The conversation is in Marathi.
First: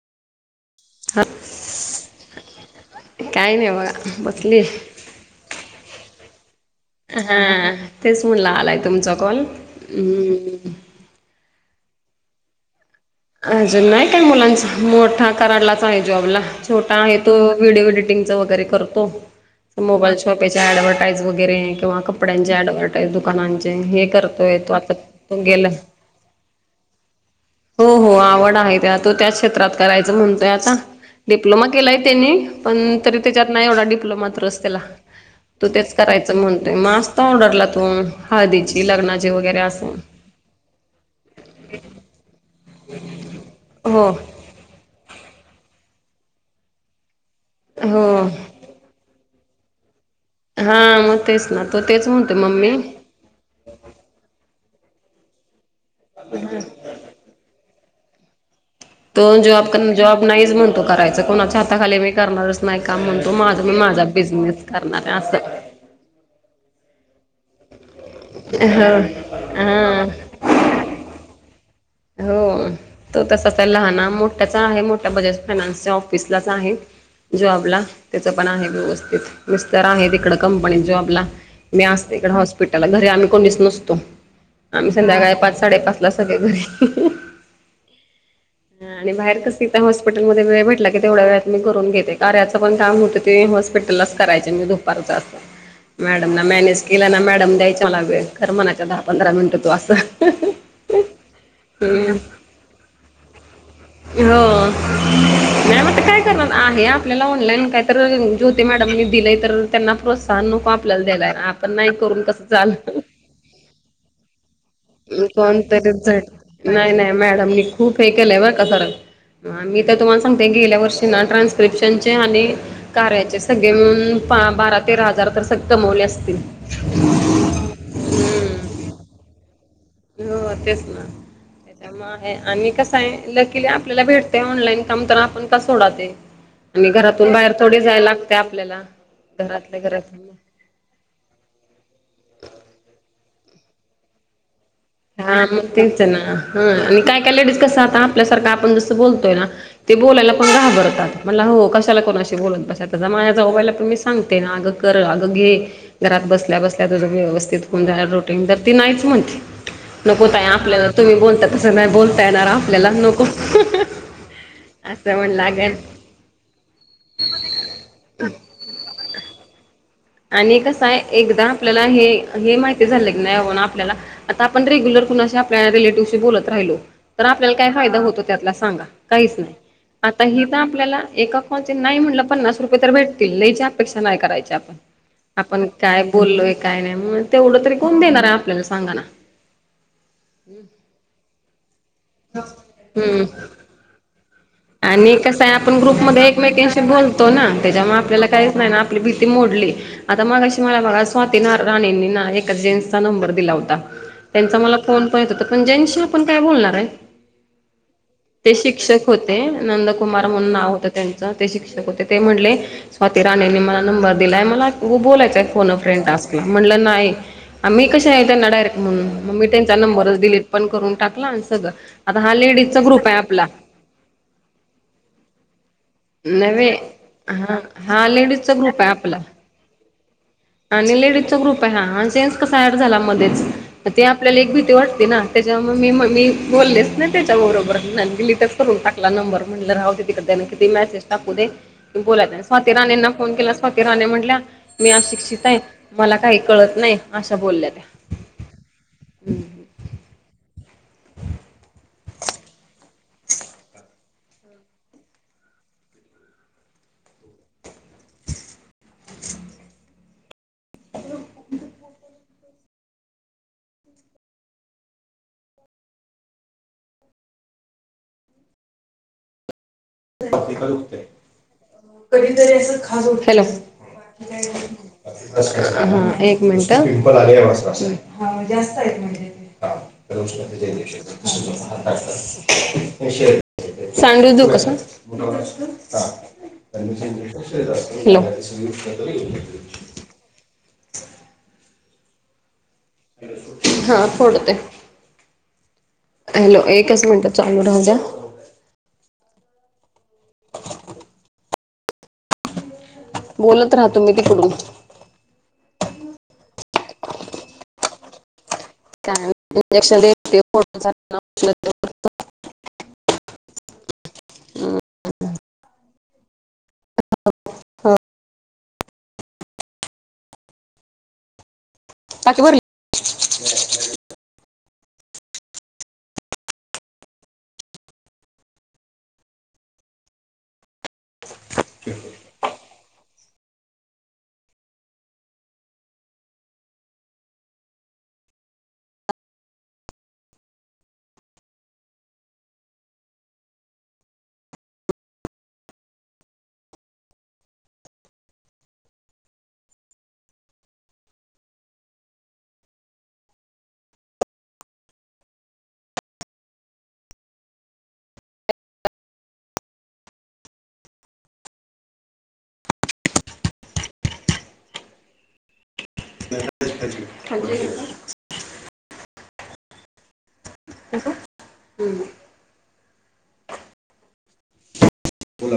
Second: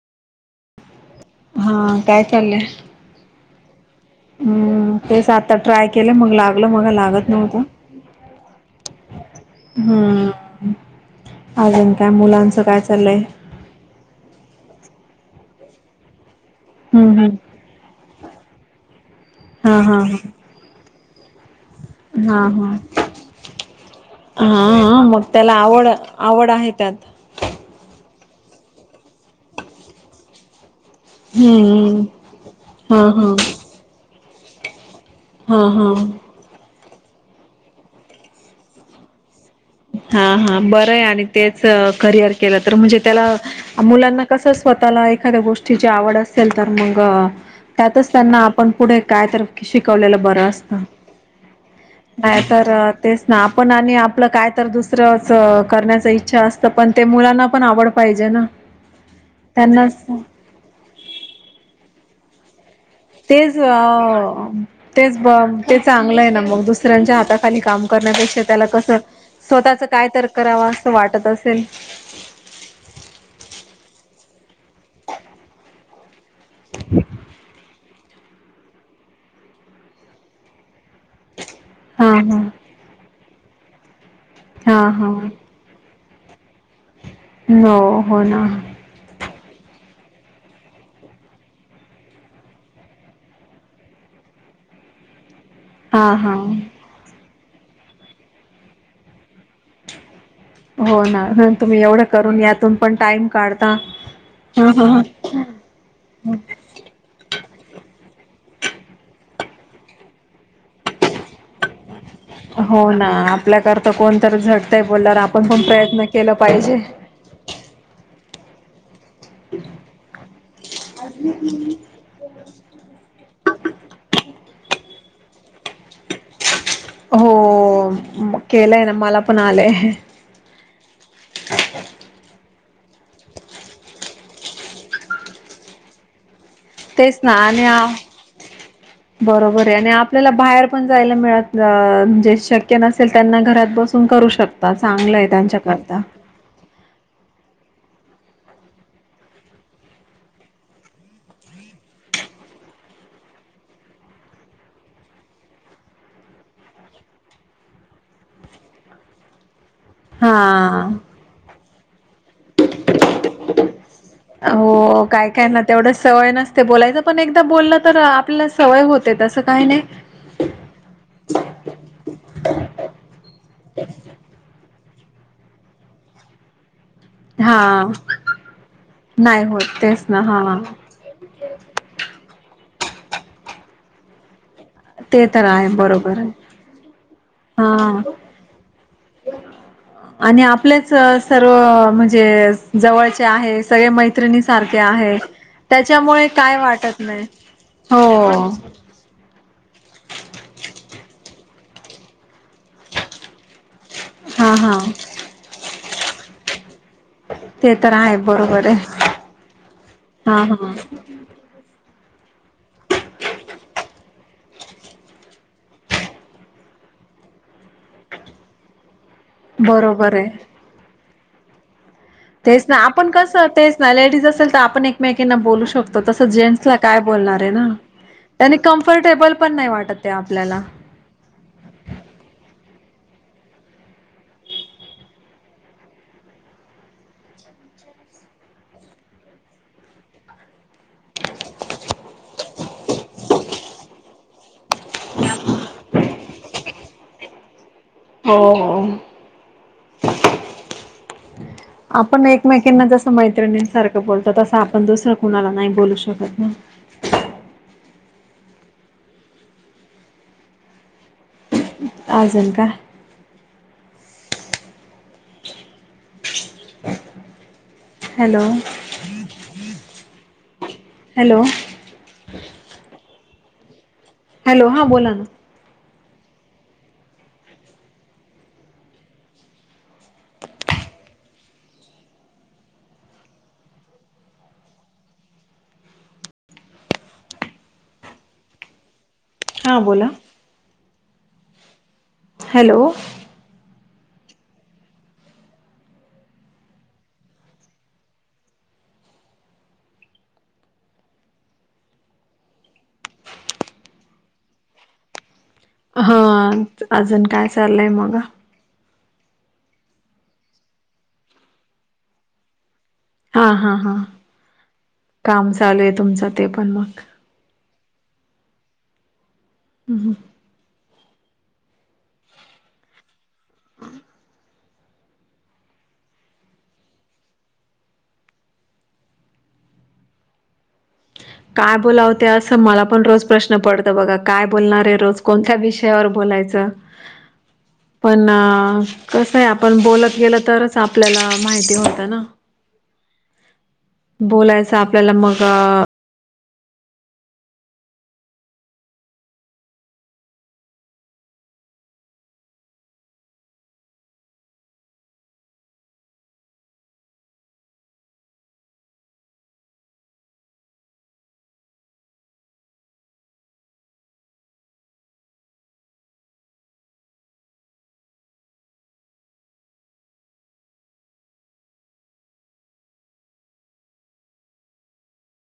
हा हा काय चाललंय. काही नाही बघा बसली. हम्म तेच आता ट्राय केलं मग ला हा तेच म्हणला आलाय तुमचा कॉल हम्. आजन काय मुलांचं काय? चाललंय? अजून नाही काय मुलांचा मोठा कराडलाच आहे जॉब ला छोटा हम्म आहे तो हम्म व्हडिओ एडिटिंगचा वगैरे करतो हा हा मोबाईल शॉपेच्या डवर फाज वगैरे किंवा कपड्यांचे हा ऍडव्हटाईज दुकानांचे हे करतोय हा तो आता हा मग तो गेला. ह. हो हो आवड आहे तो त्या क्षेत्रात करायचं म्हणतोय आता डिप्लोमा केलाय हम्म त्यांनी पण हा तरी हा त्याच्यात नाही एवढा डिप्लोमा तरच त्याला हा तू तेच हा करायच म्हणतोय मस्त ऑर्डरला तू हळदीची लग्नाची वगैरे असं हा हा बर आहे आणि तेच करिअर केलं. तर म्हणजे त्याला हो मुलांना कसं स्वतःला एखाद्या गोष्टीची आवड असेल तर मग हो त्यातच त्यांना आपण पुढे कायत शिक शिकवलेलं बरं हा असतं मग तेच ना तो तेच म्हणतो मम्मी नाहीतर तेच ना आपण आणि आपलं काय तर दुसरंच करण्याच इच्छा असत, पण ते मुलांना पण आवड पाहिजे ना. तो जॉब त्यांनाच जॉब नाहीच म्हणतो करायचा कोणाच्या हाताखाली मी करणार तेच अ करणार तेच आहे असं ते चांगलं आहे ना मग दुस दुसऱ्यांच्या हाताखाली काम करण्यापेक्षा त्याला कसं हो स्वतःच हा कायतर कराव असं वाटत असेल. हो तो तसाच लहाना मोठ्याचा आहे मोठ्या बजाज फायनान्सच्या ऑफिसलाच आहे. जॉबला त्याच पण आहे व्यवस्थित विस्तर आहे तिकड कंपनी जॉब. मी अस हा इ हा हॉस्पिटल घरी आम्ही कोणीच नसतो हा आम्ही हा संध्याकाळी पाच साडे पाच ल सगळे घरी हो हो ना ति त्या हॉस्पिटलमध्ये वेळ भेटला की तेवढ्या वेळत मी करून घेते कार्याच पण काम होत ते हॉस्पिटललाच करायचे. दुपारच असतं. हा हा मॅडम ना मॅनेज केला ना मॅडम द्यायच मला वे खर म्हणाच्या दहा पंधरा मिनिटं तू असं. हो ना तुम्ही एवढं हम्म करून यातून पण टाइम काढ हो नाही म काय करणार आहे आपल्याला ऑनलाईन काहीतरी ज्योती मॅडमने दिले तर त्यांना प्रोत्साहन नको आपल्याला दिला आहे आपण नाही करून कसं हो चालल ना आपल्याकरता कोणतर झट कोण तरी झट नाही नाही मॅडम मी खूप हे केलंय बरं का सर मी तर तुम्हाला सांगते गेल्या वर्षी ना ट्रान्स्क्रिप्शन चे आणि कार्याचे सगळे मिळून बारा तेरा हजार तर सक् कमवले असतील. हो केलंय ना मला पण आलंय. हो तेच ना त्याच्या म आहे. आणि कस आहे लकिले आपल्याला भेटते ऑनलाईन काम तर आपण का सोडा ते. आणि तेच घरातून ना बाहेर आणि थोडी जायला लागते आपल्याला. बरोबर आहे घरातल्या आणि घरात आपल्याला बाहेर पण जायला मिळत जे शक्य नसेल. त्यांना घरात बसून करू शकत. चांगलं आहे हा मग त्यांच्याकरता तेच ना ह आणि काय काय लेडीज कसं आपल्यासारखं आपण जस बोलतोय ना ते बोलायला पण घाबरतात म्हणल हो कशाला कोणाशी बोलत बसायचं. माझ्याबाला पण मी सांगते ना अगं कर अगं घे घरात बसल्या बसल्या त व्यवस्थित होऊन. रोटी तर ती नाहीच म्हणते नको ताई हा आपल्याला तुम्ही बोलता तसं नाही बोलता येणार आपल्याला नको. हो असं काय म्हण काय ना लागेल तेवढं सवय नसते बोलायचं पण एकदा बोललं तर आपल्याला सवय होते. तसं काही नाही. आणि कसं आहे एकदा आपल्याला हे हे माहिती झालं नाही आपल्याला, आता आपण रेगुलर कुणा आपल्या रिलेटिव्हशी बोलत राहिलो. तर आपल्याला काय हा फायदा होतो त्यातला सांगा काहीच नाही. होत तेच ना आता ही हा तर आपल्याला एका कॉल चे नाही म्हटलं पन्नास रुपये तर भेटतील, लयची अपेक्षा नाही करायची आपण. ते तर आपण आहे काय बरोबर आहे बोललोय काय नाही म तेवढं तरी कोण हा देणार आहे आपल्याला सांगाना. आणि आपलेच सर्व म्हणजे हम्म जवळचे आहे सगळे मै आणि कसय आपण ग्रुपमध्ये काय एकमेकांशी वाटत नाही बोलतो ना, त्याच्यामुळे आपल्याला हो काहीच नाही ना आपली ती मोडली आता मगाशी मला बघा स्वाती न राणेंनी ना एका जेंट्सचा नंबर दिला होता. हा त्यांचा हा मला फोन पण येत होता पण ज्यांशी आपण काय बोलणार आहे. ते तर आहे बरोबर आहे. नंद कुमार हा म्हणून नाव हा होत त्यांच ते शिक्षक होते. ते म्हणले स्वाती राणेनी मला नंबर दिलाय मला बोलायचंय फोन फ्रेंड टास्क आहे. म्हणलं नाही. आ मी कशा आहे त्यांना डायरेक्ट म्हणून मग मी त्यांचा बरोबर नंबरच डिलीट आहे पण करून टाकला आणि सगं तेच ना आपण कस तेच ना लेडीज असेल तर आपण एकमेकांना बोलू शकतो. तस नव्हे जेंट्सला काय बोलणार आहे हा ना हा लेडीजचा त्यांनी ग्रुप आहे कम्फर्टेबल पण नाही वाटत ते आपल्याला. लेडीज चा ग्रुप आहे हा हा जेंट्स कसा एड झाला मध्येच? ते आपल्याला एक भीती वाटते ना त्याच्या मी म मी बोललेच ना त्याच्याबरोबर गेली तर करून टाकला नंबर म्हटलं राहते तिकडे त्या मेसेज टाकू दे बो स्वाती राणेंना फोन केला स्वाती राणे म्हटल्या मी अशिक्षित आहे मला काही कळत नाही अशा बोलल्या त्या हो हो आपण एकमेकीना जसं मैत्रिणींसारखं बोलतो तसं आपण दुसरं कुणाला नाही बोलू शकत ना [inaudible] [unintelligible] आजल का हॅलो हॅलो कधीतरी असं खास उठाला हॅलो हा बोला ना एक मिनिट आ जास्त म्ह हष्ण सांगू दू कसं ुाशन हा बोला [inaudible] हॅलो हा फोडते हॅलो एकच मिनिट चालू राह द बोलत राहतो मी तिकडून हा अजून काय चाललंय मग का इंजेक्शन दोट हा हा हा काम चालू आहे तुमचं ते पण मग हा हम् हम बाकी बर हम् काय बोला होते अस मला पण रोज प्रश्न पडत बघा काय बोलणार आहे रोज कोणत्या विषयावर बोलायचं पण कसं आहे आपण बोलत गेल तरच आपल्याला माहिती होतं ना बोलायचं आपल्याला मग [unintelligible] ह